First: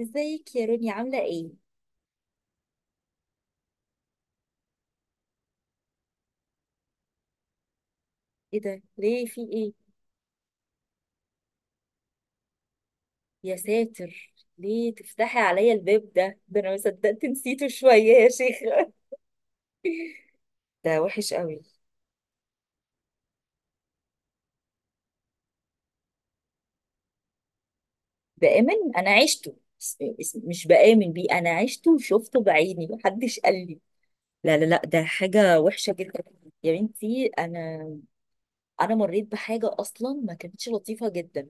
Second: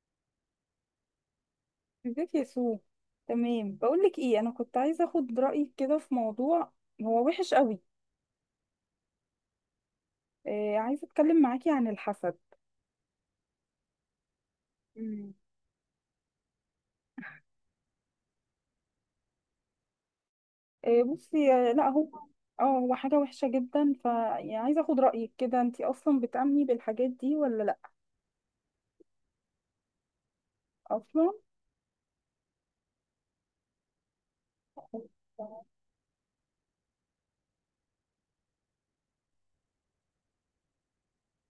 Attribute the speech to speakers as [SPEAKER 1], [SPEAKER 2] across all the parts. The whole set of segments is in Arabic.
[SPEAKER 1] ازيك يا روني؟ عاملة ايه؟
[SPEAKER 2] زيت يسوع. تمام، بقول لك ايه، انا كنت عايزه اخد رايك كده في موضوع. هو وحش قوي.
[SPEAKER 1] ايه ده؟ ليه؟ في ايه؟
[SPEAKER 2] آه، عايزه اتكلم معاكي عن الحسد.
[SPEAKER 1] يا ساتر ليه
[SPEAKER 2] مم.
[SPEAKER 1] تفتحي عليا الباب ده؟ ده انا ما صدقت نسيته شوية يا شيخة. ده
[SPEAKER 2] آه،
[SPEAKER 1] وحش
[SPEAKER 2] بصي.
[SPEAKER 1] قوي.
[SPEAKER 2] لا، هو حاجه وحشه جدا، ف يعني عايزه اخد رايك كده، انتي اصلا بتامني بالحاجات دي ولا لا؟
[SPEAKER 1] بآمن، انا عشته، مش بآمن بيه،
[SPEAKER 2] اصلا.
[SPEAKER 1] انا عشته وشفته بعيني محدش قال لي. لا لا لا، ده حاجة وحشة جدا. يا بنتي انا انا مريت بحاجه اصلا ما كانتش لطيفه جدا.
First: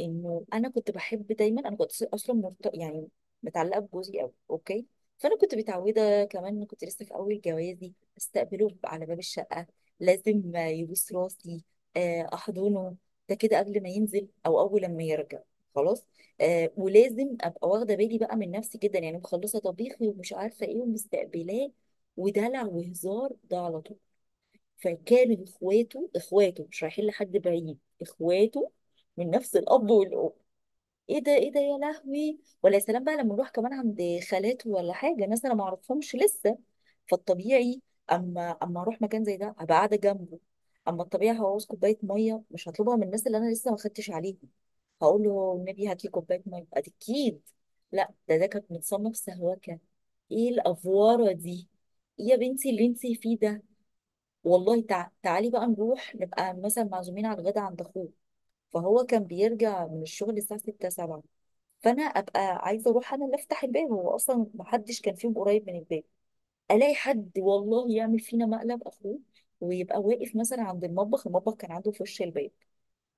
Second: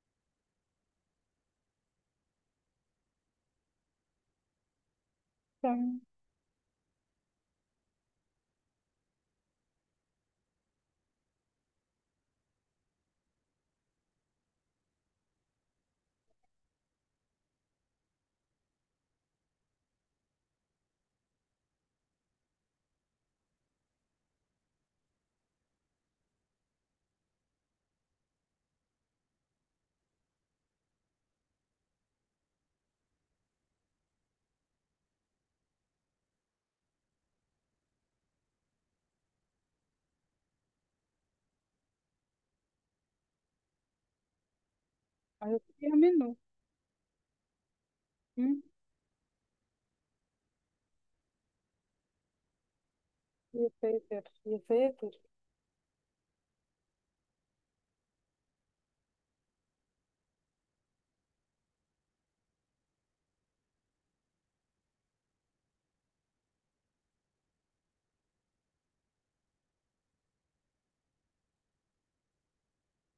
[SPEAKER 1] انه انا كنت بحب دايما، انا كنت اصلا يعني متعلقه بجوزي قوي، اوكي. فانا كنت
[SPEAKER 2] تمام.
[SPEAKER 1] متعوده، كمان كنت لسه في اول جوازي، استقبله على باب الشقه، لازم يبوس راسي، احضنه. ده كده قبل ما ينزل او اول لما يرجع، خلاص. ولازم ابقى واخده بالي بقى من نفسي جدا، يعني مخلصه طبيخي ومش عارفه ايه، ومستقبلاه ودلع وهزار ده على طول. فكانوا اخواته، اخواته مش رايحين لحد بعيد، اخواته من نفس الاب والام. ايه ده ايه ده يا لهوي؟ ولا يا سلام بقى لما نروح كمان عند خالاته ولا حاجه، ناس انا ما اعرفهمش لسه. فالطبيعي، اما اروح مكان زي ده ابقى قاعده جنبه. اما الطبيعي هعوز كوبايه ميه، مش هطلبها من الناس اللي انا لسه ما خدتش عليهم، هقول له النبي
[SPEAKER 2] عرفتيها
[SPEAKER 1] هات لي
[SPEAKER 2] منه؟
[SPEAKER 1] كوبايه ميه اكيد. لا، ده
[SPEAKER 2] مم.
[SPEAKER 1] كانت متصنف سهوكه. ايه الافواره دي؟ إيه يا بنتي اللي انتي فيه ده؟
[SPEAKER 2] يا ساتر، يا
[SPEAKER 1] والله
[SPEAKER 2] ساتر.
[SPEAKER 1] تعالي بقى نروح نبقى مثلا معزومين على الغدا عند اخوه. فهو كان بيرجع من الشغل الساعه 6 7. فانا ابقى عايزه اروح انا اللي افتح الباب، هو اصلا ما حدش كان فيهم قريب من الباب، الاقي حد والله يعمل فينا مقلب اخوه، ويبقى واقف مثلا عند المطبخ، المطبخ كان عنده في وش الباب،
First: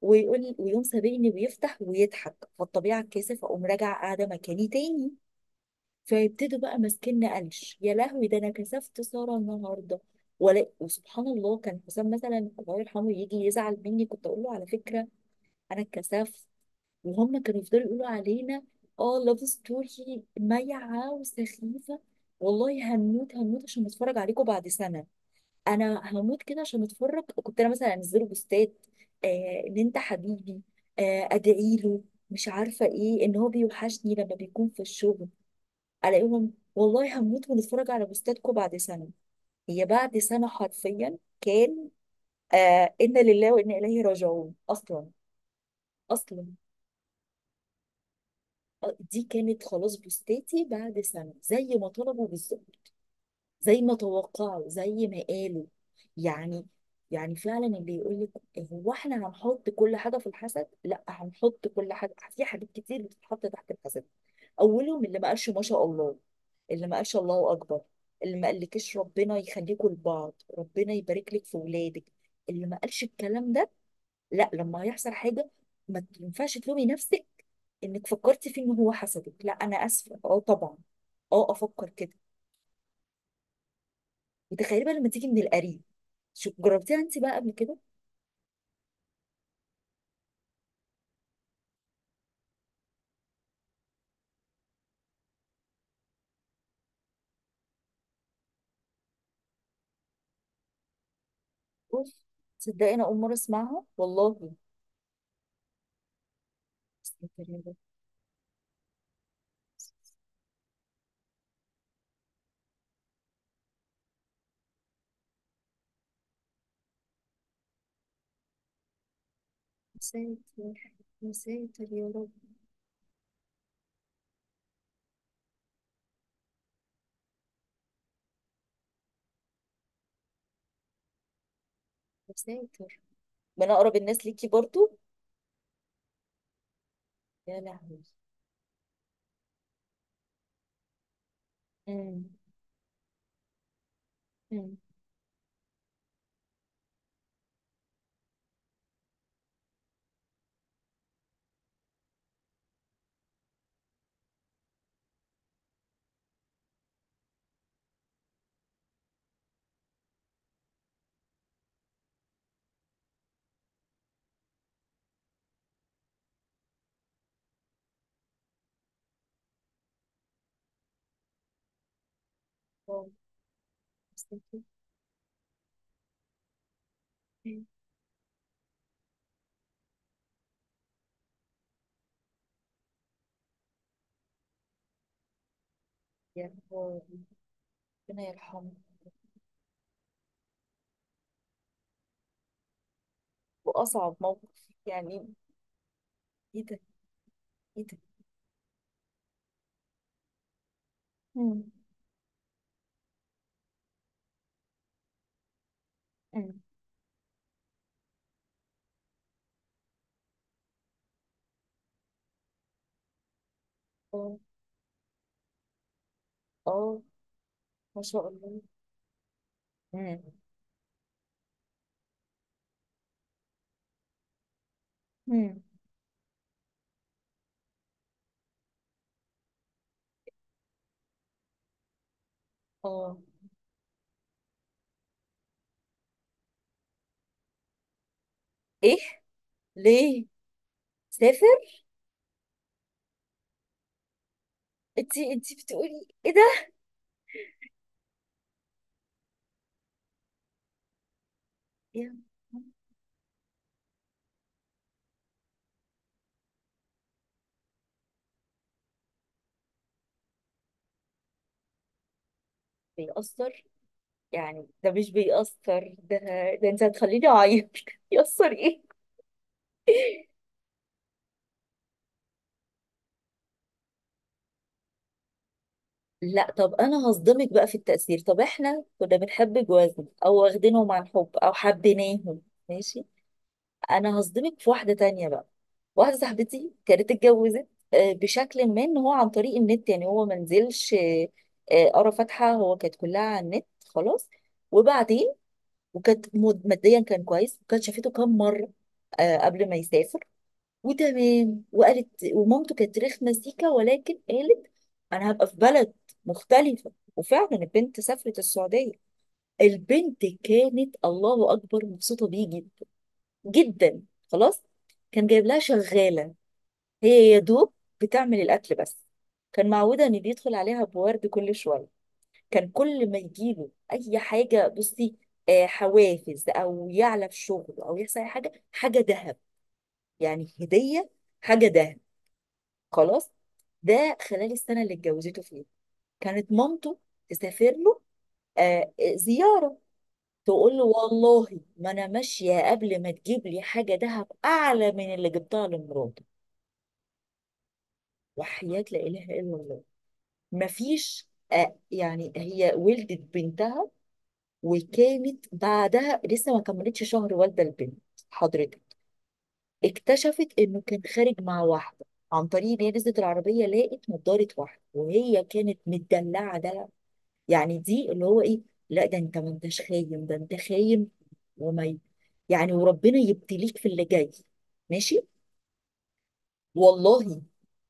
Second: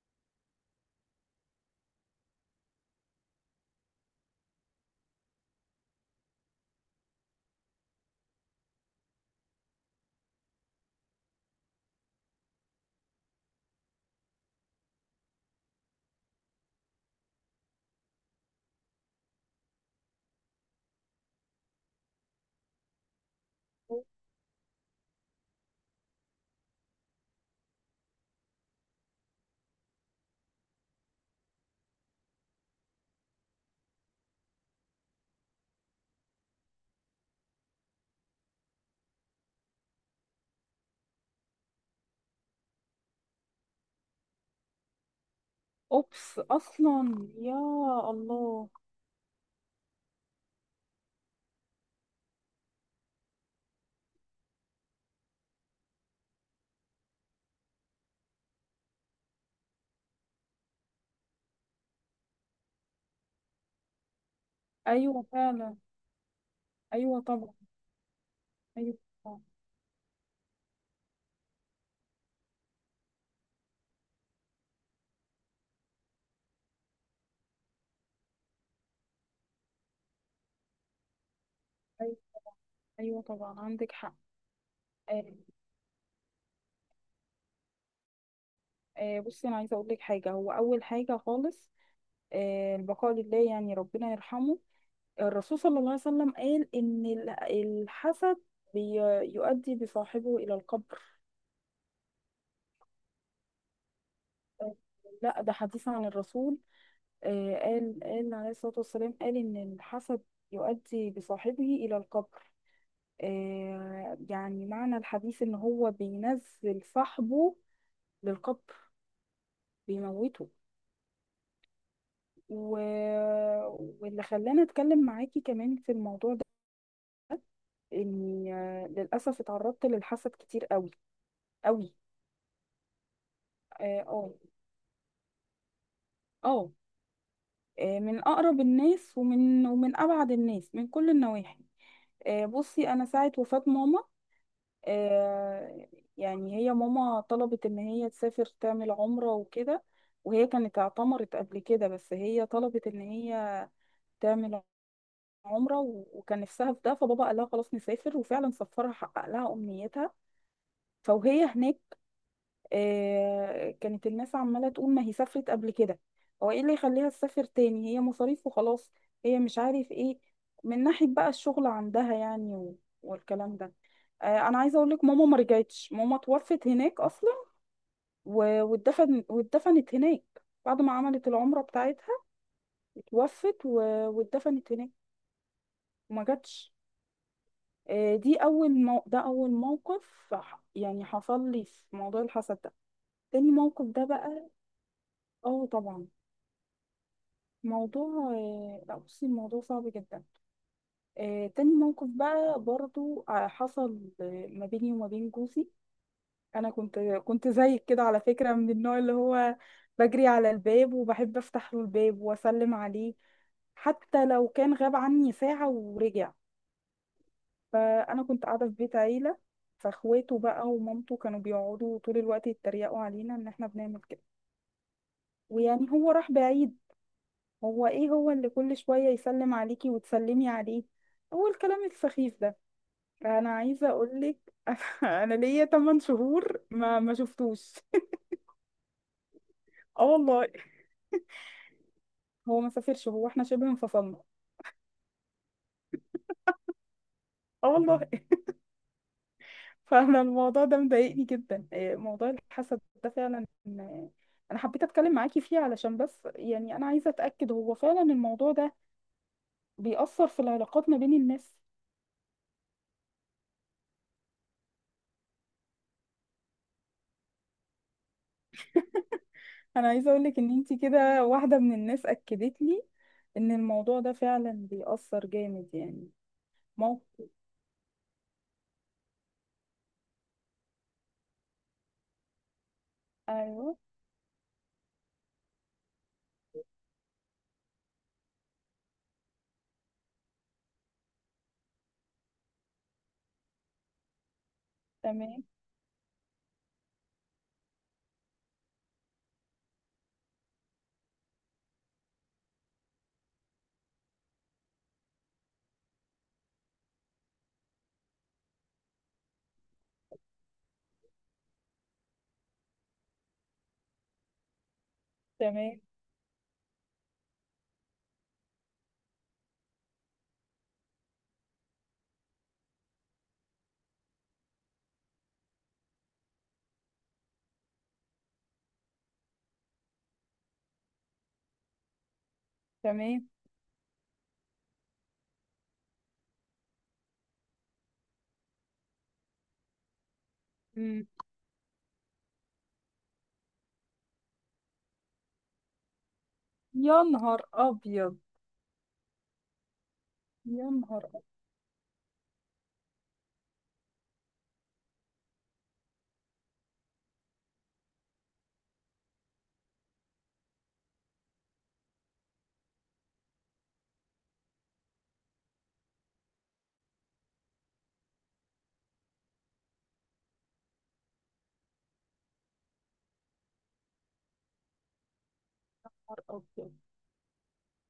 [SPEAKER 1] ويقوم سابقني ويفتح ويضحك. فالطبيعه الكاسف اقوم راجعه قاعده مكاني تاني. فيبتدوا بقى ماسكيننا قلش، يا لهوي ده انا كسفت ساره النهارده. ولا وسبحان الله، كان حسام مثلا الله يرحمه يجي يزعل مني كنت اقول له على فكره انا اتكسفت، وهم كانوا يفضلوا يقولوا علينا اه لاف ستوري مايعه وسخيفه. والله هموت هموت عشان اتفرج عليكم بعد سنه، انا هموت كده عشان اتفرج. كنت انا مثلا انزله بوستات، آه ان انت حبيبي، آه ادعي له، مش عارفه ايه، ان هو بيوحشني لما بيكون في الشغل. الاقيهم والله هموت ونتفرج على بوستاتكم بعد سنه. هي بعد سنه حرفيا كان، آه انا لله وانا اليه راجعون اصلا.
[SPEAKER 2] اوبس،
[SPEAKER 1] اصلا،
[SPEAKER 2] اصلا، يا الله.
[SPEAKER 1] آه، دي كانت خلاص بوستاتي بعد سنه زي ما طلبوا بالظبط، زي ما توقعوا، زي ما قالوا. يعني يعني فعلا اللي يقول لك هو احنا هنحط كل حاجه في الحسد، لا، هنحط كل حاجه، في حاجات كتير بتتحط تحت الحسد. اولهم اللي
[SPEAKER 2] ايوه،
[SPEAKER 1] ما قالش ما
[SPEAKER 2] فعلا.
[SPEAKER 1] شاء الله، اللي ما قالش
[SPEAKER 2] ايوه،
[SPEAKER 1] الله
[SPEAKER 2] طبعا.
[SPEAKER 1] اكبر، اللي ما قالكش
[SPEAKER 2] ايوه،
[SPEAKER 1] ربنا
[SPEAKER 2] طبعا.
[SPEAKER 1] يخليكوا لبعض، ربنا يبارك لك في ولادك، اللي ما قالش الكلام ده. لا، لما هيحصل حاجه ما ينفعش تلومي نفسك انك فكرتي فيه ان هو حسدك، لا، انا اسفه، اه طبعا، اه افكر كده.
[SPEAKER 2] ايوه. أيوة، طبعا عندك حق.
[SPEAKER 1] وتخيلي بقى لما
[SPEAKER 2] آه،
[SPEAKER 1] تيجي من القريب. شو جربتيها انت بقى قبل كده؟
[SPEAKER 2] بصي، انا عايزه اقول لك حاجه، هو اول حاجه خالص. البقاء لله، يعني ربنا يرحمه. الرسول صلى الله عليه وسلم قال ان الحسد بي- يؤدي بصاحبه الى القبر.
[SPEAKER 1] اوف، تصدقي انا اول مره اسمعها والله.
[SPEAKER 2] آه، لا، ده حديث عن الرسول.
[SPEAKER 1] مساتر يا رب.
[SPEAKER 2] قال عليه الصلاه والسلام، قال ان الحسد يؤدي بصاحبه الى القبر. يعني معنى الحديث ان هو بينزل صاحبه للقبر، بيموته.
[SPEAKER 1] مساتر يا رب.
[SPEAKER 2] و... واللي خلاني اتكلم معاكي كمان في الموضوع ده، اني للاسف اتعرضت للحسد كتير قوي، قوي.
[SPEAKER 1] مساتر. من اقرب
[SPEAKER 2] اه،
[SPEAKER 1] الناس
[SPEAKER 2] اه.
[SPEAKER 1] ليكي برضو؟
[SPEAKER 2] آه،
[SPEAKER 1] يا لهوي.
[SPEAKER 2] من اقرب الناس، ومن ابعد الناس، من كل النواحي.
[SPEAKER 1] امم
[SPEAKER 2] بصي، انا ساعه وفاه ماما.
[SPEAKER 1] امم
[SPEAKER 2] آه، يعني هي ماما طلبت ان هي تسافر تعمل عمره وكده، وهي كانت اعتمرت قبل كده، بس هي طلبت ان هي تعمل عمره، وكان نفسها في ده. فبابا قال لها خلاص، نسافر، وفعلا سفرها حقق لها امنيتها. فوهي هناك، كانت الناس عمالة تقول: ما هي سافرت قبل كده، هو ايه اللي يخليها تسافر تاني، هي مصاريف وخلاص، هي مش عارف ايه، من ناحية بقى الشغل عندها، يعني
[SPEAKER 1] واو.
[SPEAKER 2] والكلام ده. انا
[SPEAKER 1] مستنكر.
[SPEAKER 2] عايزة اقول لك، ماما ما رجعتش. ماما توفت هناك اصلا، واتدفنت هناك بعد ما عملت العمرة بتاعتها. اتوفت واتدفنت هناك، وما
[SPEAKER 1] يا
[SPEAKER 2] جاتش.
[SPEAKER 1] هو. ربنا يرحمه.
[SPEAKER 2] ده اول موقف، يعني حصل لي في موضوع الحسد ده. تاني موقف ده
[SPEAKER 1] واصعب
[SPEAKER 2] بقى.
[SPEAKER 1] موقف يعني.
[SPEAKER 2] اه، طبعا.
[SPEAKER 1] ايه ده؟ ايه ده؟
[SPEAKER 2] موضوع آه، لا، بصي، الموضوع صعب جدا.
[SPEAKER 1] امم
[SPEAKER 2] تاني موقف بقى برضو، حصل ما بيني وما بين جوزي.
[SPEAKER 1] امم
[SPEAKER 2] انا كنت زيك كده على فكرة، من النوع اللي هو بجري على الباب وبحب افتح له الباب واسلم عليه، حتى
[SPEAKER 1] اه.
[SPEAKER 2] لو كان غاب عني ساعة ورجع.
[SPEAKER 1] آه، ما
[SPEAKER 2] فانا
[SPEAKER 1] شاء
[SPEAKER 2] كنت
[SPEAKER 1] الله.
[SPEAKER 2] قاعدة في بيت عيلة،
[SPEAKER 1] امم
[SPEAKER 2] فاخواته بقى ومامته كانوا بيقعدوا طول الوقت يتريقوا علينا ان احنا بنعمل كده.
[SPEAKER 1] امم
[SPEAKER 2] ويعني هو راح بعيد، هو ايه هو اللي كل شوية يسلم عليكي وتسلمي عليه، هو الكلام السخيف ده.
[SPEAKER 1] اه.
[SPEAKER 2] انا عايزة اقولك، انا ليا 8 شهور ما شفتوش.
[SPEAKER 1] ايه؟
[SPEAKER 2] اه،
[SPEAKER 1] ليه؟
[SPEAKER 2] والله.
[SPEAKER 1] سافر؟
[SPEAKER 2] هو ما سافرش، هو احنا شبه انفصلنا.
[SPEAKER 1] انتي انتي بتقولي ايه ده؟
[SPEAKER 2] اه، والله. فانا الموضوع ده مضايقني جدا، إيه،
[SPEAKER 1] يا
[SPEAKER 2] موضوع
[SPEAKER 1] لهوي.
[SPEAKER 2] الحسد ده فعلا انا حبيت اتكلم معاكي فيه، علشان بس يعني انا عايزة اتأكد، هو فعلا الموضوع ده بيأثر في العلاقات ما بين الناس.
[SPEAKER 1] بيأثر، يعني ده مش بيأثر ده؟ ده انت هتخليني اعيط يأثر.
[SPEAKER 2] انا عايزه اقول
[SPEAKER 1] ايه.
[SPEAKER 2] لك ان انتي كده واحده من الناس اكدت لي ان الموضوع ده فعلا بيأثر جامد يعني.
[SPEAKER 1] لا طب انا
[SPEAKER 2] موقف.
[SPEAKER 1] هصدمك بقى في التأثير. طب احنا كنا بنحب جوازنا او واخدينهم عن حب او حبيناهم، ماشي.
[SPEAKER 2] ايوه.
[SPEAKER 1] انا هصدمك في واحدة تانية بقى. واحدة صاحبتي كانت اتجوزت، آه، بشكل ما ان هو عن طريق النت، يعني هو ما نزلش، قرا فاتحة، هو كانت كلها على النت، خلاص. وبعدين
[SPEAKER 2] تمام،
[SPEAKER 1] وكانت ماديا كان كويس، وكانت شافته كام مرة، آه، قبل ما يسافر. وتمام، وقالت ومامته كانت رخمه سيكا، ولكن قالت انا هبقى في بلد مختلفه. وفعلا البنت سافرت السعوديه، البنت كانت الله اكبر مبسوطه بيه جدا جدا، خلاص. كان جايب لها
[SPEAKER 2] تمام،
[SPEAKER 1] شغاله، هي يا دوب بتعمل الاكل بس. كان معوده ان بيدخل عليها بورد كل شويه، كان كل ما يجيله اي حاجه، بصي، آه، حوافز او يعلى في شغله او يحصل اي حاجه، حاجه ذهب، يعني هديه، حاجه ذهب،
[SPEAKER 2] تمام.
[SPEAKER 1] خلاص. ده خلال السنه اللي اتجوزته فيها، كانت مامته تسافر له آه زياره، تقول له
[SPEAKER 2] مم.
[SPEAKER 1] والله ما انا ماشيه قبل ما تجيب لي حاجه دهب اعلى من اللي جبتها لمراتي.
[SPEAKER 2] يا نهار ابيض.
[SPEAKER 1] وحياه لا اله الا الله.
[SPEAKER 2] يا نهار أبيض.
[SPEAKER 1] مفيش، يعني هي ولدت بنتها، وكانت بعدها لسه ما كملتش شهر والده البنت، حضرتك، اكتشفت انه كان خارج مع واحده، عن طريق ان هي نزلت العربيه لقت نضاره واحده، وهي كانت مدلعه دلع يعني دي، اللي هو ايه، لا ده انت ما انتش خاين، ده انت خاين. وما ي- يعني وربنا يبتليك في اللي جاي، ماشي
[SPEAKER 2] ابيض.
[SPEAKER 1] والله.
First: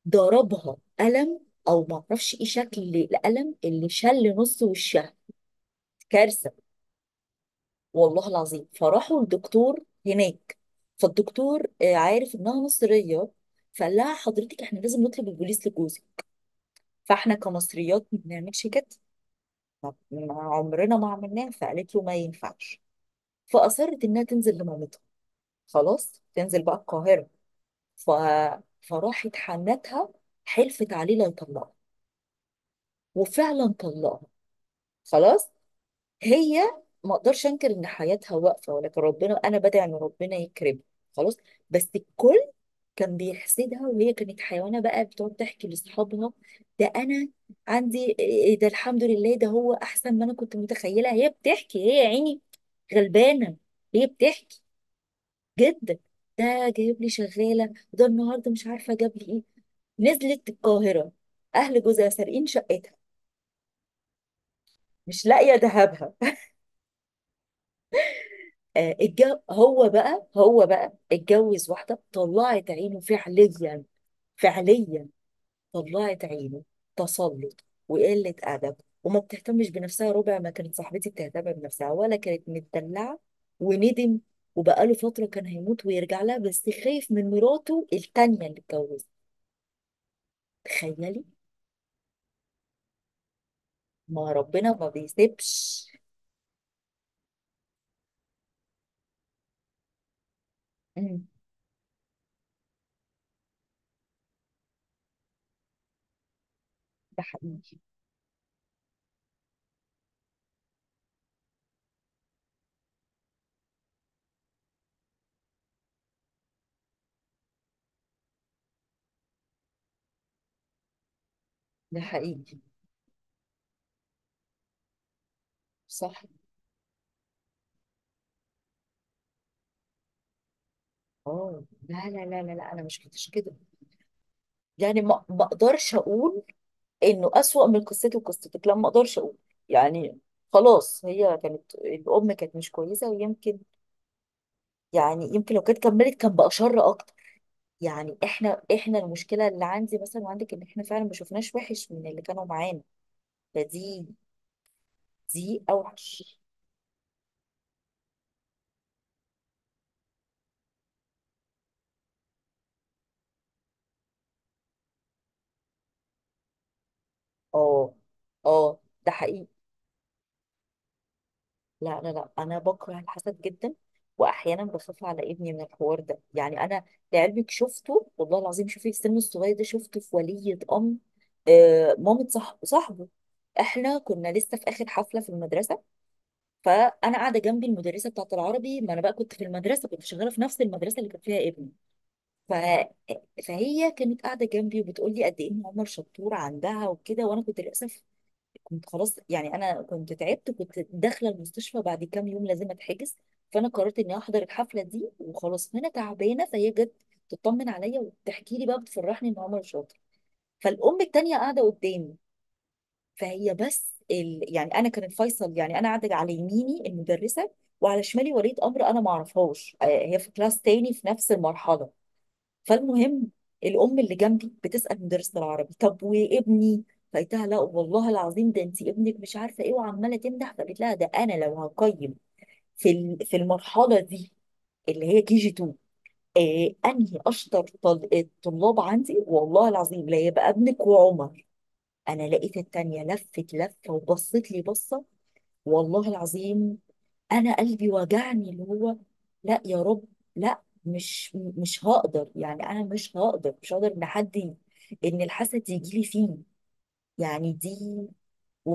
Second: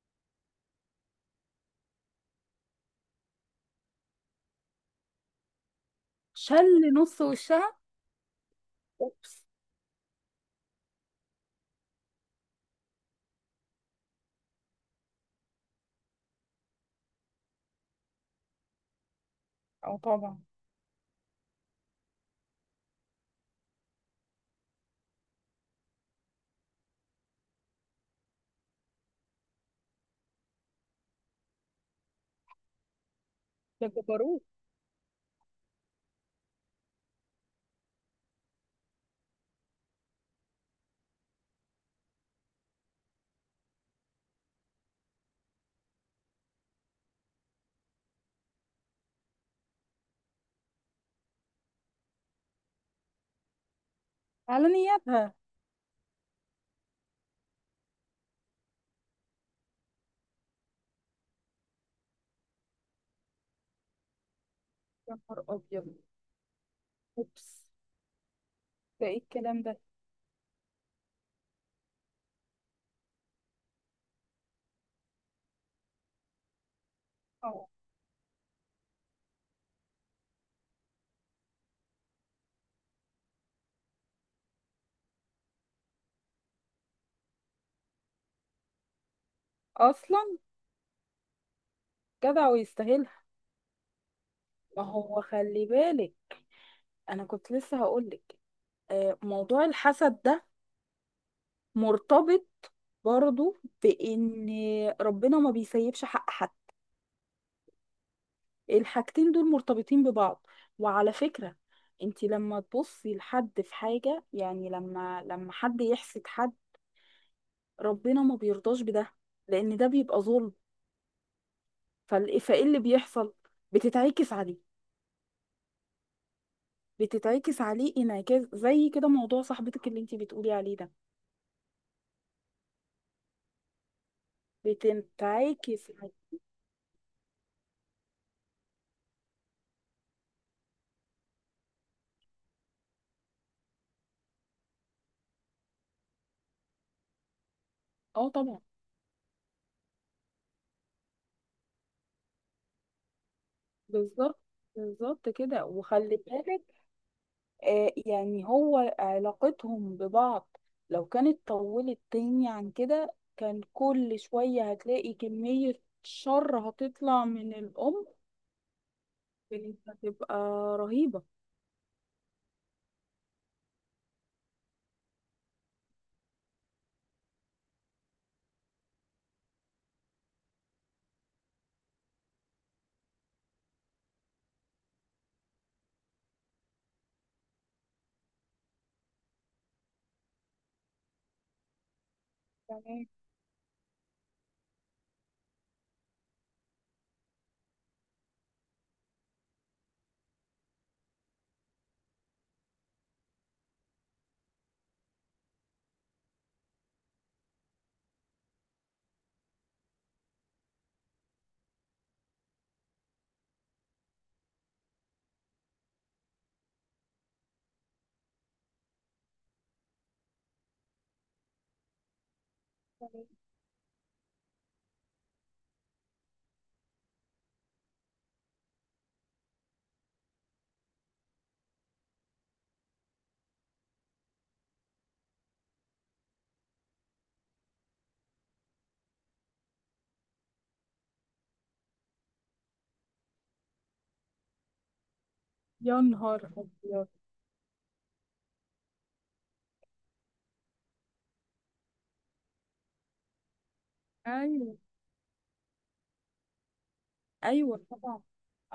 [SPEAKER 1] ضربها قلم، او ما اعرفش ايه شكل القلم اللي شل نص وشها، كارثه.
[SPEAKER 2] شل نص وشها.
[SPEAKER 1] والله العظيم فراحوا
[SPEAKER 2] اوبس.
[SPEAKER 1] الدكتور هناك، فالدكتور آه، عارف انها مصريه، فقال لها حضرتك احنا لازم نطلب البوليس لجوزي. فاحنا كمصريات ما بنعملش كده، طب
[SPEAKER 2] او
[SPEAKER 1] ما
[SPEAKER 2] طبعا.
[SPEAKER 1] عمرنا ما عملناه، فقالت له ما ينفعش. فأصرت إنها تنزل لمامتها، خلاص تنزل بقى القاهرة. ف... فراحت حنتها حلفت عليه لا يطلقها، وفعلا
[SPEAKER 2] ده
[SPEAKER 1] طلقها،
[SPEAKER 2] جبروت.
[SPEAKER 1] خلاص. هي ما اقدرش انكر ان حياتها واقفه، ولكن ربنا انا بدعي ان ربنا يكرمها، خلاص. بس الكل كان بيحسدها، وهي كانت حيوانه بقى بتقعد تحكي لاصحابها ده انا عندي إيه إيه، ده الحمد لله، ده هو احسن ما انا كنت متخيله. هي بتحكي هي، يا عيني غلبانه، هي بتحكي
[SPEAKER 2] على نيابها.
[SPEAKER 1] جدا ده جايب لي شغاله، وده النهارده مش عارفه جاب لي ايه. نزلت القاهره، اهل جوزها سارقين شقتها،
[SPEAKER 2] يا
[SPEAKER 1] مش
[SPEAKER 2] نهار
[SPEAKER 1] لاقيه
[SPEAKER 2] ابيض.
[SPEAKER 1] ذهبها.
[SPEAKER 2] اوبس.
[SPEAKER 1] آه
[SPEAKER 2] ده ايه
[SPEAKER 1] الجو،
[SPEAKER 2] الكلام ده؟
[SPEAKER 1] هو بقى هو بقى اتجوز واحده طلعت عينه فعليا، فعليا طلعت عينه، تسلط
[SPEAKER 2] اه.
[SPEAKER 1] وقله ادب، وما بتهتمش بنفسها ربع ما كانت صاحبتي بتهتم بنفسها، ولا كانت متدلعه. وندم، وبقاله فتره كان هيموت ويرجع لها، بس خايف من مراته التانيه اللي اتجوزها.
[SPEAKER 2] اصلا.
[SPEAKER 1] تخيلي،
[SPEAKER 2] جدع ويستاهلها.
[SPEAKER 1] ما ربنا
[SPEAKER 2] ما
[SPEAKER 1] ما
[SPEAKER 2] هو، خلي
[SPEAKER 1] بيسيبش.
[SPEAKER 2] بالك. انا كنت لسه هقولك. موضوع الحسد ده
[SPEAKER 1] مم.
[SPEAKER 2] مرتبط برضو بإن ربنا ما بيسيبش حق حد.
[SPEAKER 1] ده حقيقي.
[SPEAKER 2] الحاجتين دول مرتبطين ببعض. وعلى فكرة، انت لما تبصي لحد في حاجة، يعني لما حد يحسد حد، ربنا ما بيرضاش بده، لأن ده بيبقى ظلم.
[SPEAKER 1] ده حقيقي.
[SPEAKER 2] فايه اللي بيحصل؟ بتتعكس عليه.
[SPEAKER 1] صح.
[SPEAKER 2] بتتعكس عليه انعكاس، زي كده موضوع صاحبتك اللي انت بتقولي عليه ده.
[SPEAKER 1] اه. لا لا لا لا لا، انا مش كنتش كده. يعني ما ما
[SPEAKER 2] بتنعكس
[SPEAKER 1] اقدرش
[SPEAKER 2] عليه.
[SPEAKER 1] اقول انه اسوأ من قصتي وقصتك، لا ما اقدرش اقول يعني. خلاص هي كانت الام كانت مش كويسه، ويمكن يعني يمكن لو كانت كملت كان بقى شر اكتر. يعني
[SPEAKER 2] اه، طبعا.
[SPEAKER 1] احنا احنا المشكله اللي عندي مثلا وعندك ان احنا فعلا ما شفناش وحش من اللي كانوا معانا، فدي
[SPEAKER 2] بالظبط. بالظبط
[SPEAKER 1] دي
[SPEAKER 2] كده،
[SPEAKER 1] اوحش.
[SPEAKER 2] وخلي بالك، يعني هو علاقتهم ببعض، لو كانت طولت تاني عن كده، كان كل شوية هتلاقي كمية شر هتطلع من
[SPEAKER 1] اه
[SPEAKER 2] الأم.
[SPEAKER 1] اه، ده حقيقي.
[SPEAKER 2] كانت هتبقى رهيبة.
[SPEAKER 1] لا لا لا انا بكره الحسد جدا. واحيانا بخاف على ابني من الحوار ده، يعني انا لعلمك شفته والله العظيم، شوفي السن الصغير ده شفته في ولية امر، آه مامة صاحبه. احنا كنا لسه في اخر حفله في المدرسه، فانا قاعده جنبي المدرسه بتاعه العربي، ما انا بقى كنت في المدرسه، كنت شغاله في نفس المدرسه اللي كان فيها ابني. ف...
[SPEAKER 2] تمام.
[SPEAKER 1] فهي كانت قاعده جنبي وبتقول لي قد ايه ان عمر شطور عندها وكده، وانا كنت للاسف، كنت خلاص يعني انا كنت تعبت، كنت داخله المستشفى بعد كام يوم لازم اتحجز. فانا قررت اني احضر الحفله دي وخلاص، وانا تعبانه، فهي جت تطمن عليا وتحكي لي بقى بتفرحني ان عمر شاطر. فالام التانيه قاعده قدامي، فهي بس يعني انا كان الفيصل يعني، انا قاعده على يميني المدرسه، وعلى شمالي ولية امر انا ما اعرفهاش، آه، هي في كلاس تاني في نفس المرحله. فالمهم، الام اللي جنبي بتسال مدرسه العربي طب وابني؟ فقلتها لا والله العظيم، ده انت ابنك مش عارفه ايه، وعماله تمدح، فقالت لها ده انا لو هقيم في المرحله دي اللي هي كي جي 2، آه انهي اشطر الطلاب عندي، والله العظيم لا يبقى ابنك وعمر. انا لقيت التانية لفت لفه وبصت لي بصه،
[SPEAKER 2] يا
[SPEAKER 1] والله
[SPEAKER 2] نهار
[SPEAKER 1] العظيم،
[SPEAKER 2] أبيض.
[SPEAKER 1] انا قلبي وجعني اللي هو. لا يا رب، لا، مش مش هقدر يعني، انا مش هقدر مش هقدر ان
[SPEAKER 2] أيوة،
[SPEAKER 1] ان الحسد يجي لي فيه، يعني دي.
[SPEAKER 2] أيوة، طبعا.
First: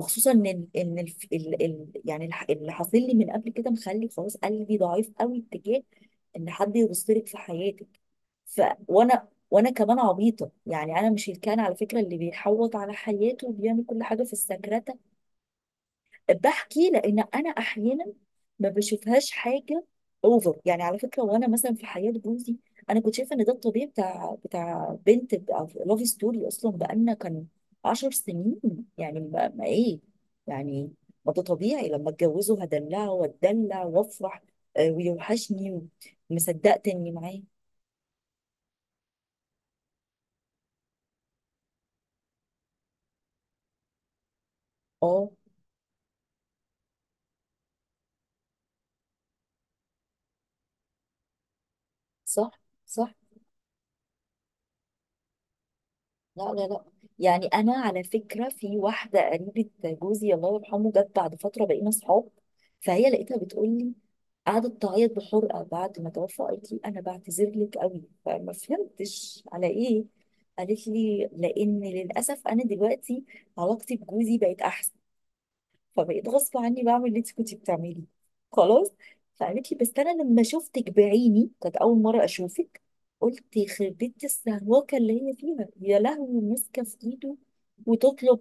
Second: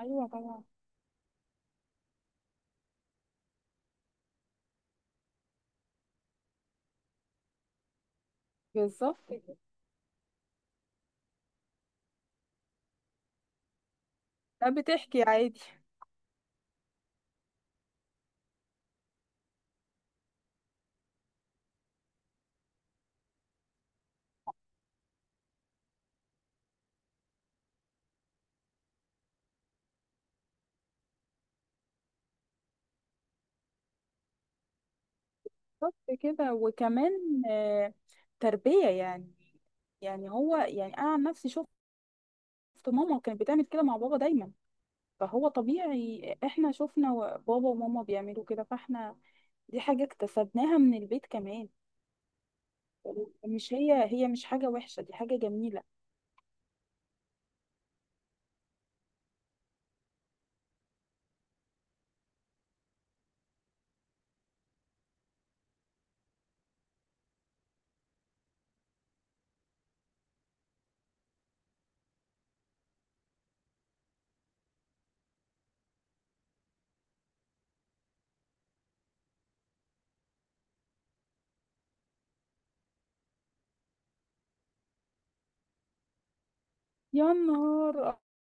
[SPEAKER 2] ايوه،
[SPEAKER 1] ان
[SPEAKER 2] طبعا.
[SPEAKER 1] اللي حاصل لي من قبل كده مخلي خلاص قلبي ضعيف قوي اتجاه ان حد يبصلك في حياتك. ف
[SPEAKER 2] بالظبط
[SPEAKER 1] وانا
[SPEAKER 2] كده.
[SPEAKER 1] وانا كمان عبيطه يعني، انا مش الكائن على فكره اللي بيحوط على حياته وبيعمل كل حاجه في
[SPEAKER 2] لا،
[SPEAKER 1] السكرة.
[SPEAKER 2] بتحكي عادي.
[SPEAKER 1] بحكي لان انا احيانا ما بشوفهاش حاجه اوفر، يعني على فكره، وانا مثلا في حياه جوزي انا كنت شايفه ان ده الطبيعي، بتاع بنت لاف ستوري، اصلا بقالنا كان 10 سنين. يعني ما ايه يعني، ما ده طبيعي لما اتجوزه هدلعه واتدلع وافرح، آه، ويوحشني،
[SPEAKER 2] بالظبط كده،
[SPEAKER 1] ومصدقت اني
[SPEAKER 2] وكمان
[SPEAKER 1] معاه.
[SPEAKER 2] آه، تربية يعني. يعني هو، يعني أنا عن نفسي شفت ماما كانت بتعمل كده مع بابا دايما،
[SPEAKER 1] اه،
[SPEAKER 2] فهو طبيعي، احنا شفنا بابا وماما بيعملوا كده، فاحنا دي حاجة اكتسبناها من البيت كمان.
[SPEAKER 1] صح صح.
[SPEAKER 2] مش هي هي مش حاجة وحشة، دي حاجة جميلة.
[SPEAKER 1] لا لا لا، يعني انا على فكره، في واحده قريبه جوزي الله يرحمه جت بعد فتره بقينا صحاب، فهي لقيتها بتقول لي، قعدت تعيط بحرقه بعد ما توفى، قالت لي انا بعتذر لك قوي، فما فهمتش على ايه، قالت لي لان للاسف انا دلوقتي علاقتي بجوزي بقت احسن، فبقيت غصب عني بعمل اللي انت كنتي بتعمليه، خلاص. فقالت لي بس انا لما شفتك بعيني كانت اول مره اشوفك، قلت يخرب بيت السهواكه اللي هي فيها، يا لهوي ماسكه في
[SPEAKER 2] يا
[SPEAKER 1] ايده
[SPEAKER 2] نهار
[SPEAKER 1] وتطلب،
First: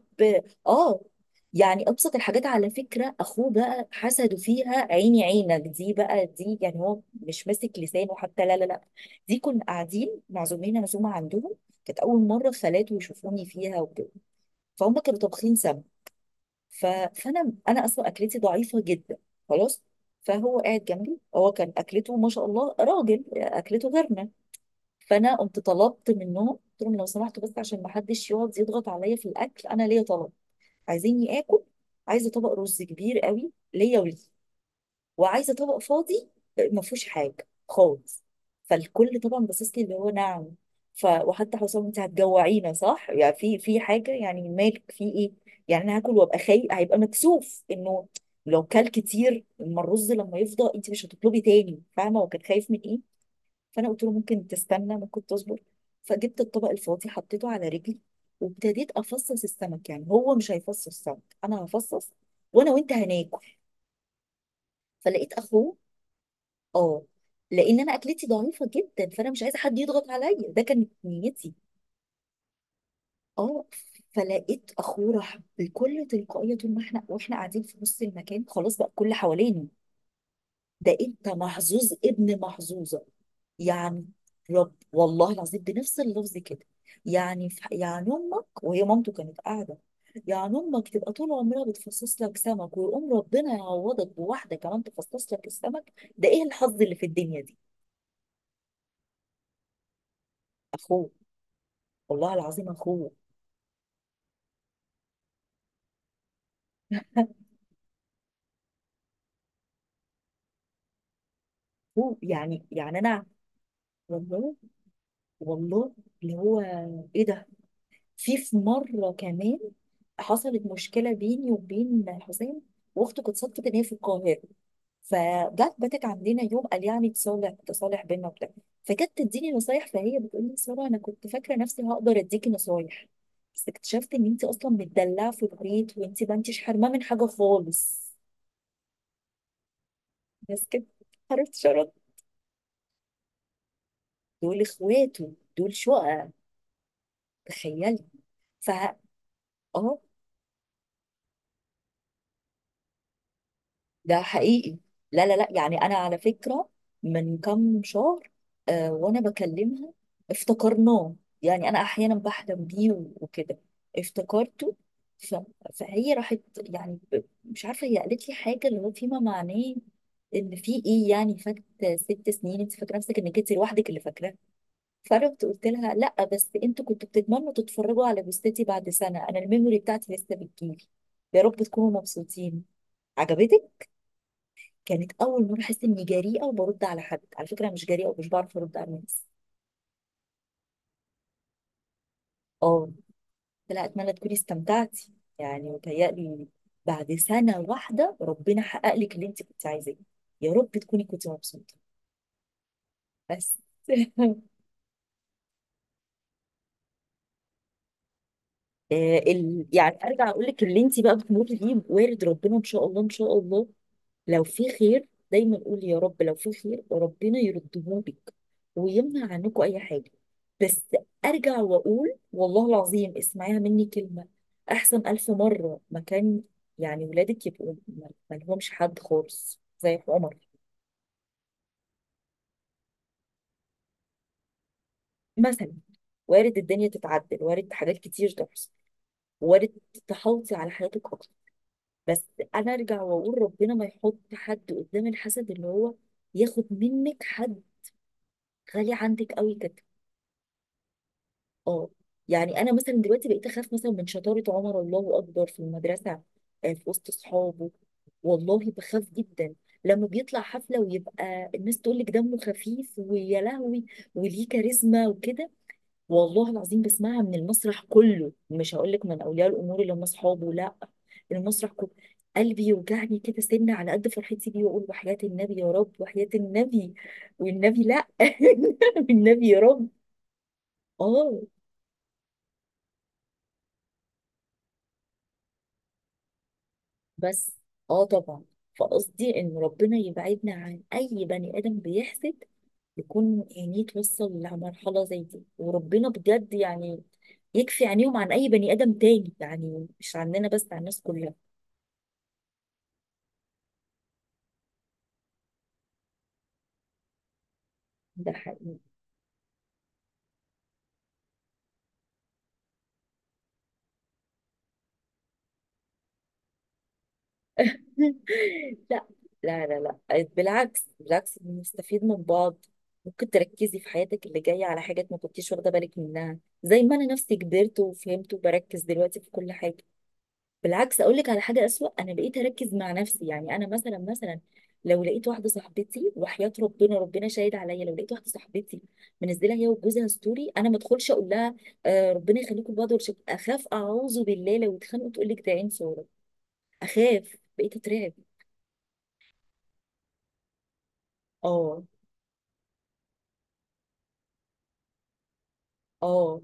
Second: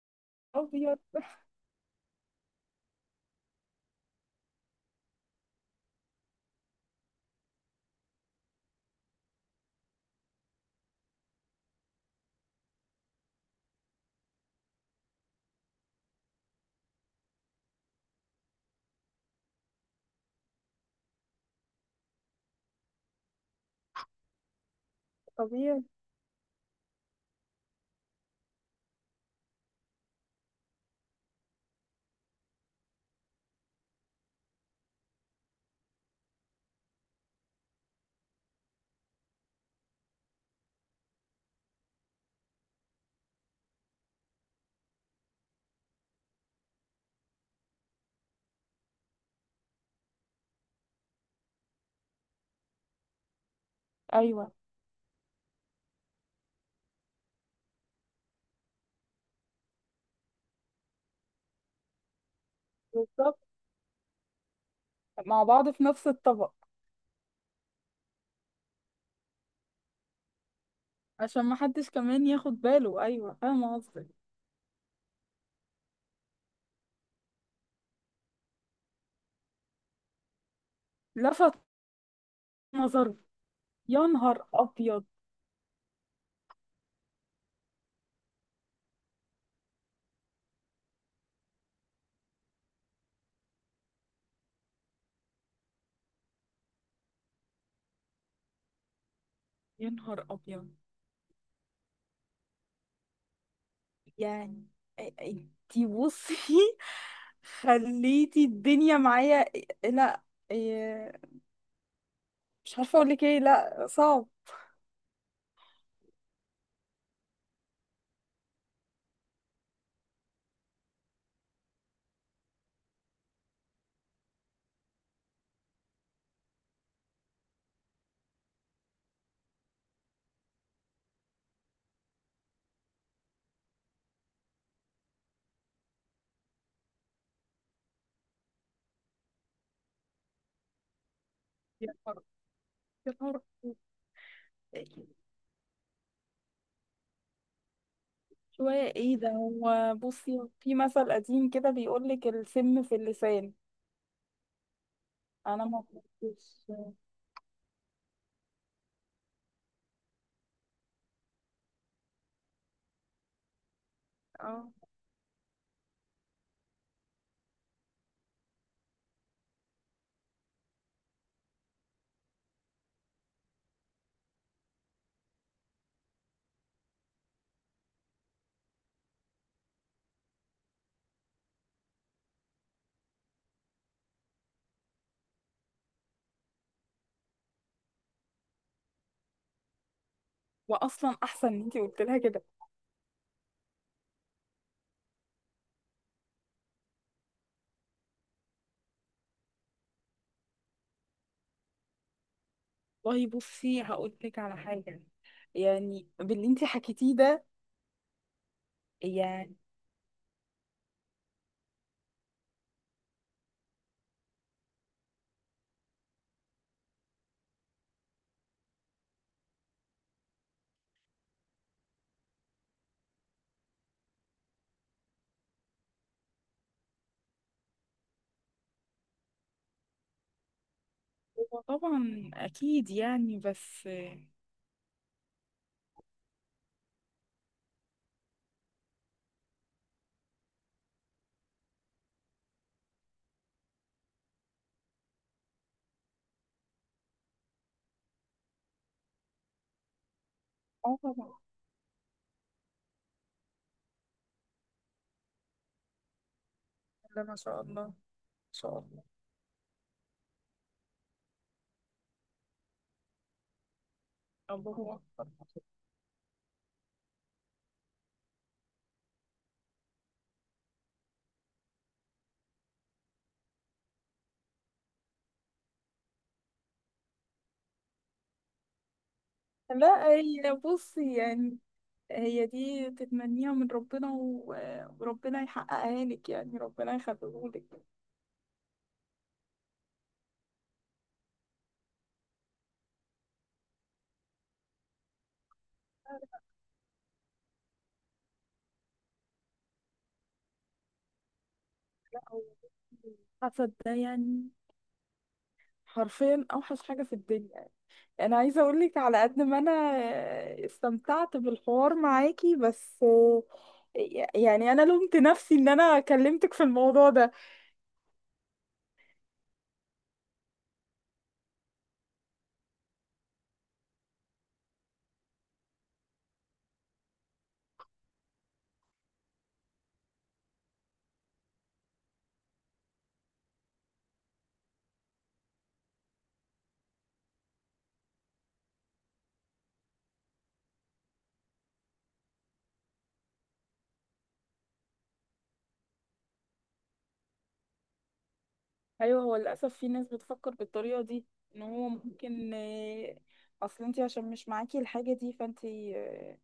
[SPEAKER 2] أبيض.
[SPEAKER 1] اه، يعني ابسط الحاجات على فكره اخوه بقى حسده فيها عيني عينك دي بقى دي، يعني هو مش ماسك لسانه حتى، لا لا لا، دي كنا قاعدين معزومين عزومه عندهم، كانت اول مره خالاته يشوفوني فيها وكده، فهم كانوا طابخين سمك، ف... فانا اصلا اكلتي ضعيفه جدا. خلاص. فهو قاعد جنبي، هو كان اكلته ما شاء الله، راجل اكلته غيرنا. فانا قمت
[SPEAKER 2] طبيعي.
[SPEAKER 1] طلبت منهم، قلت لهم لو سمحتوا، بس عشان ما حدش يقعد يضغط عليا في الاكل، انا ليا طلب. عايزيني اكل؟ عايزه طبق رز كبير قوي ليا وليه، وعايزه طبق فاضي ما فيهوش حاجه خالص. فالكل طبعا باصص لي اللي هو نعم؟ وحتى حسام: انت هتجوعينا؟ صح يعني في حاجه؟ يعني مالك؟ في ايه؟ يعني انا هاكل وابقى خايف، هيبقى مكسوف انه لو كل كتير، اما الرز لما يفضى انت مش هتطلبي تاني، فاهمه؟ وكان خايف من ايه؟ فانا قلت له ممكن
[SPEAKER 2] أيوه.
[SPEAKER 1] تستنى، ممكن تصبر. فجبت الطبق الفاضي، حطيته على رجلي، وابتديت افصص السمك. يعني هو مش هيفصص السمك، انا هفصص، وانا وانت
[SPEAKER 2] بالظبط.
[SPEAKER 1] هناكل. فلقيت
[SPEAKER 2] مع بعض
[SPEAKER 1] اخوه.
[SPEAKER 2] في نفس الطبق.
[SPEAKER 1] اه. لان انا اكلتي ضعيفه جدا، فانا مش عايزه حد يضغط عليا، ده كانت
[SPEAKER 2] عشان
[SPEAKER 1] نيتي.
[SPEAKER 2] ما حدش كمان ياخد باله. أيوه،
[SPEAKER 1] اه.
[SPEAKER 2] فاهمة قصدك.
[SPEAKER 1] فلقيت اخوه راح بكل تلقائيه، طول ما احنا قاعدين في نص المكان، خلاص بقى كل حوالينا: ده انت
[SPEAKER 2] لفت
[SPEAKER 1] محظوظ ابن محظوظه.
[SPEAKER 2] نظري.
[SPEAKER 1] يعني
[SPEAKER 2] يا نهار أبيض.
[SPEAKER 1] والله العظيم بنفس اللفظ كده. يعني يعني امك، وهي مامته كانت قاعده، يعني امك تبقى طول عمرها بتفصص لك سمك، ويقوم ربنا يعوضك بواحده كمان تفصص لك السمك، ده ايه الحظ اللي في الدنيا دي؟
[SPEAKER 2] يا نهار أبيض.
[SPEAKER 1] اخوه، والله العظيم اخوه.
[SPEAKER 2] يعني انتي بصي، خليتي الدنيا معايا. لا.
[SPEAKER 1] هو يعني
[SPEAKER 2] مش عارفة اقول لك
[SPEAKER 1] انا،
[SPEAKER 2] ايه. لا، صعب.
[SPEAKER 1] والله والله اللي هو ايه ده. في مره كمان حصلت مشكله بيني وبين حسين، واخته كانت صدفه ان هي في القاهره، فجت باتت عندنا يوم، قال يعني تصالح، بينا وبتاع. فكانت تديني نصايح، فهي بتقول لي: ساره، انا كنت فاكره نفسي هقدر اديكي نصايح، بس اكتشفت ان انت اصلا متدلعه في البيت، وانت ما انتش حرمه من حاجه خالص. بس كده، عرفت شرط.
[SPEAKER 2] يا نهار، يا نهار.
[SPEAKER 1] دول اخواته دول شقق، تخيلي. ف
[SPEAKER 2] شوية، ايه ده؟ هو
[SPEAKER 1] اه،
[SPEAKER 2] بصي، في مثل قديم كده بيقول لك: السم في اللسان.
[SPEAKER 1] ده حقيقي. لا لا لا،
[SPEAKER 2] انا
[SPEAKER 1] يعني
[SPEAKER 2] ما
[SPEAKER 1] انا على
[SPEAKER 2] كنتش.
[SPEAKER 1] فكره من كام شهر آه، وانا بكلمها افتكرناه. يعني انا احيانا بحلم بيه وكده،
[SPEAKER 2] اه.
[SPEAKER 1] افتكرته. ف... فهي راحت يعني مش عارفه، هي قالت لي حاجه اللي هو فيما معناه ان في ايه يعني فات 6 سنين، انت فاكره نفسك انك انت لوحدك اللي فاكره. فرحت قلت لها: لا، بس انتوا كنتوا بتتمنوا تتفرجوا على جثتي، بعد سنه انا الميموري بتاعتي لسه بتجيلي. يا رب تكونوا مبسوطين، عجبتك؟ كانت اول مره احس اني جريئه وبرد على حد، على فكره انا مش جريئه ومش بعرف ارد على الناس.
[SPEAKER 2] واصلا احسن ان انت قلت لها كده.
[SPEAKER 1] اه. قلت لها: اتمنى تكوني استمتعتي، يعني متهيألي بعد سنه واحده ربنا حقق لك اللي انت كنت عايزاه، يا رب تكوني كنت مبسوطه.
[SPEAKER 2] والله
[SPEAKER 1] بس.
[SPEAKER 2] بصي، هقول لك على حاجة. يعني باللي انت حكيتيه ده،
[SPEAKER 1] آه،
[SPEAKER 2] يعني
[SPEAKER 1] يعني ارجع اقول لك اللي انت بقى بتمر بيه وارد، ربنا ان شاء الله ان شاء الله. لو في خير دايما قول يا رب، لو في خير وربنا يردهولك ويمنع عنكم اي حاجه. بس ارجع واقول والله العظيم اسمعيها مني كلمه: احسن 1000 مره مكان، يعني ولادك يبقوا ما لهمش حد خالص زي عمر
[SPEAKER 2] هو طبعا اكيد يعني، بس.
[SPEAKER 1] مثلا. وارد الدنيا تتعدل، وارد حاجات كتير تحصل، وارد. تحوطي على حياتك اكتر، بس. انا ارجع واقول ربنا ما يحط حد قدام الحسد، اللي هو ياخد منك حد غالي عندك قوي كده.
[SPEAKER 2] اه، طبعا.
[SPEAKER 1] اه. يعني انا مثلا دلوقتي بقيت اخاف مثلا من شطاره عمر، الله اكبر، في المدرسه، آه، في وسط
[SPEAKER 2] لا، ما شاء
[SPEAKER 1] اصحابه.
[SPEAKER 2] الله، ما
[SPEAKER 1] والله
[SPEAKER 2] شاء الله.
[SPEAKER 1] بخاف جدا، لما بيطلع حفله ويبقى الناس تقول لك دمه خفيف، ويا لهوي وليه
[SPEAKER 2] الله هو
[SPEAKER 1] كاريزما
[SPEAKER 2] أكبر.
[SPEAKER 1] وكده. والله العظيم بسمعها من المسرح كله، مش هقول لك من اولياء الامور اللي هم اصحابه، لا، المسرح كله. قلبي يوجعني كده سنة على قد فرحتي بيه، واقول وحياة النبي يا رب، وحياة النبي والنبي لا والنبي يا رب.
[SPEAKER 2] لا، هي بصي
[SPEAKER 1] اه.
[SPEAKER 2] يعني، هي دي تتمنيها من ربنا وربنا يحققها لك، يعني ربنا
[SPEAKER 1] بس.
[SPEAKER 2] يخليهولك.
[SPEAKER 1] اه طبعا. فقصدي ان ربنا يبعدنا عن اي بني ادم بيحسد، يكون عينيه توصل لمرحله زي دي، وربنا بجد يعني يكفي عينيهم عن اي بني ادم تاني، يعني مش عننا بس، عن الناس كلها.
[SPEAKER 2] لا، هو الحسد ده يعني حرفيا اوحش حاجة في الدنيا.
[SPEAKER 1] ده
[SPEAKER 2] انا عايزة
[SPEAKER 1] حقيقي.
[SPEAKER 2] اقول لك، على قد ما انا استمتعت بالحوار معاكي، بس يعني انا لومت نفسي ان انا كلمتك في الموضوع ده.
[SPEAKER 1] لا لا لا، لا بالعكس، بالعكس بنستفيد من بعض. ممكن تركزي في حياتك اللي جايه على حاجات ما كنتيش واخده بالك منها، زي ما انا نفسي كبرت وفهمت وبركز دلوقتي في كل حاجه. بالعكس اقول لك على حاجه اسوأ، انا بقيت اركز مع نفسي. يعني انا مثلا لو لقيت واحده صاحبتي، وحياه ربنا، ربنا شاهد عليا، لو لقيت واحده صاحبتي منزله هي وجوزها ستوري، انا ما ادخلش اقول لها آه ربنا يخليكم لبعض ولا شيء. اخاف، اعوذ بالله لو اتخانقوا تقول لك ده عين صوره. اخاف، بقيت اترعب.
[SPEAKER 2] ايوه، هو للاسف في ناس بتفكر بالطريقة دي، ان
[SPEAKER 1] اه.
[SPEAKER 2] هو ممكن اصل انت عشان مش معاكي الحاجة دي، فانت
[SPEAKER 1] اه.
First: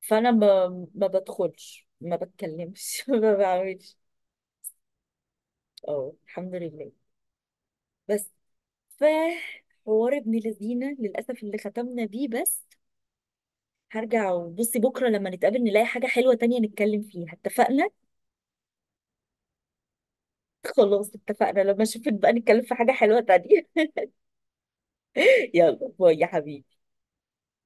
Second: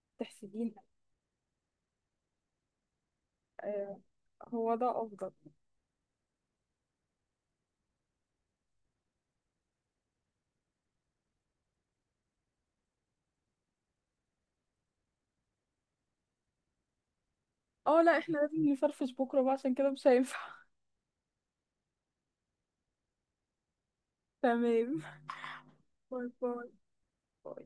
[SPEAKER 1] فانا ما
[SPEAKER 2] تحسدينها.
[SPEAKER 1] ما بدخلش، ما بتكلمش ما بعملش.
[SPEAKER 2] آه، هو ده افضل.
[SPEAKER 1] اه الحمد لله. بس. ف حوار ابن لذينه للاسف اللي ختمنا بيه، بس هرجع وبصي بكرة لما نتقابل نلاقي حاجة حلوة تانية نتكلم فيها، اتفقنا؟
[SPEAKER 2] اه. لا، احنا لازم نفرفش بكرة بقى، عشان كده مش هينفع.
[SPEAKER 1] خلاص اتفقنا، لما اشوفك بقى نتكلم في حاجة حلوة تانية.
[SPEAKER 2] تمام.
[SPEAKER 1] يلا باي يا
[SPEAKER 2] باي، باي.
[SPEAKER 1] حبيبي.
[SPEAKER 2] باي.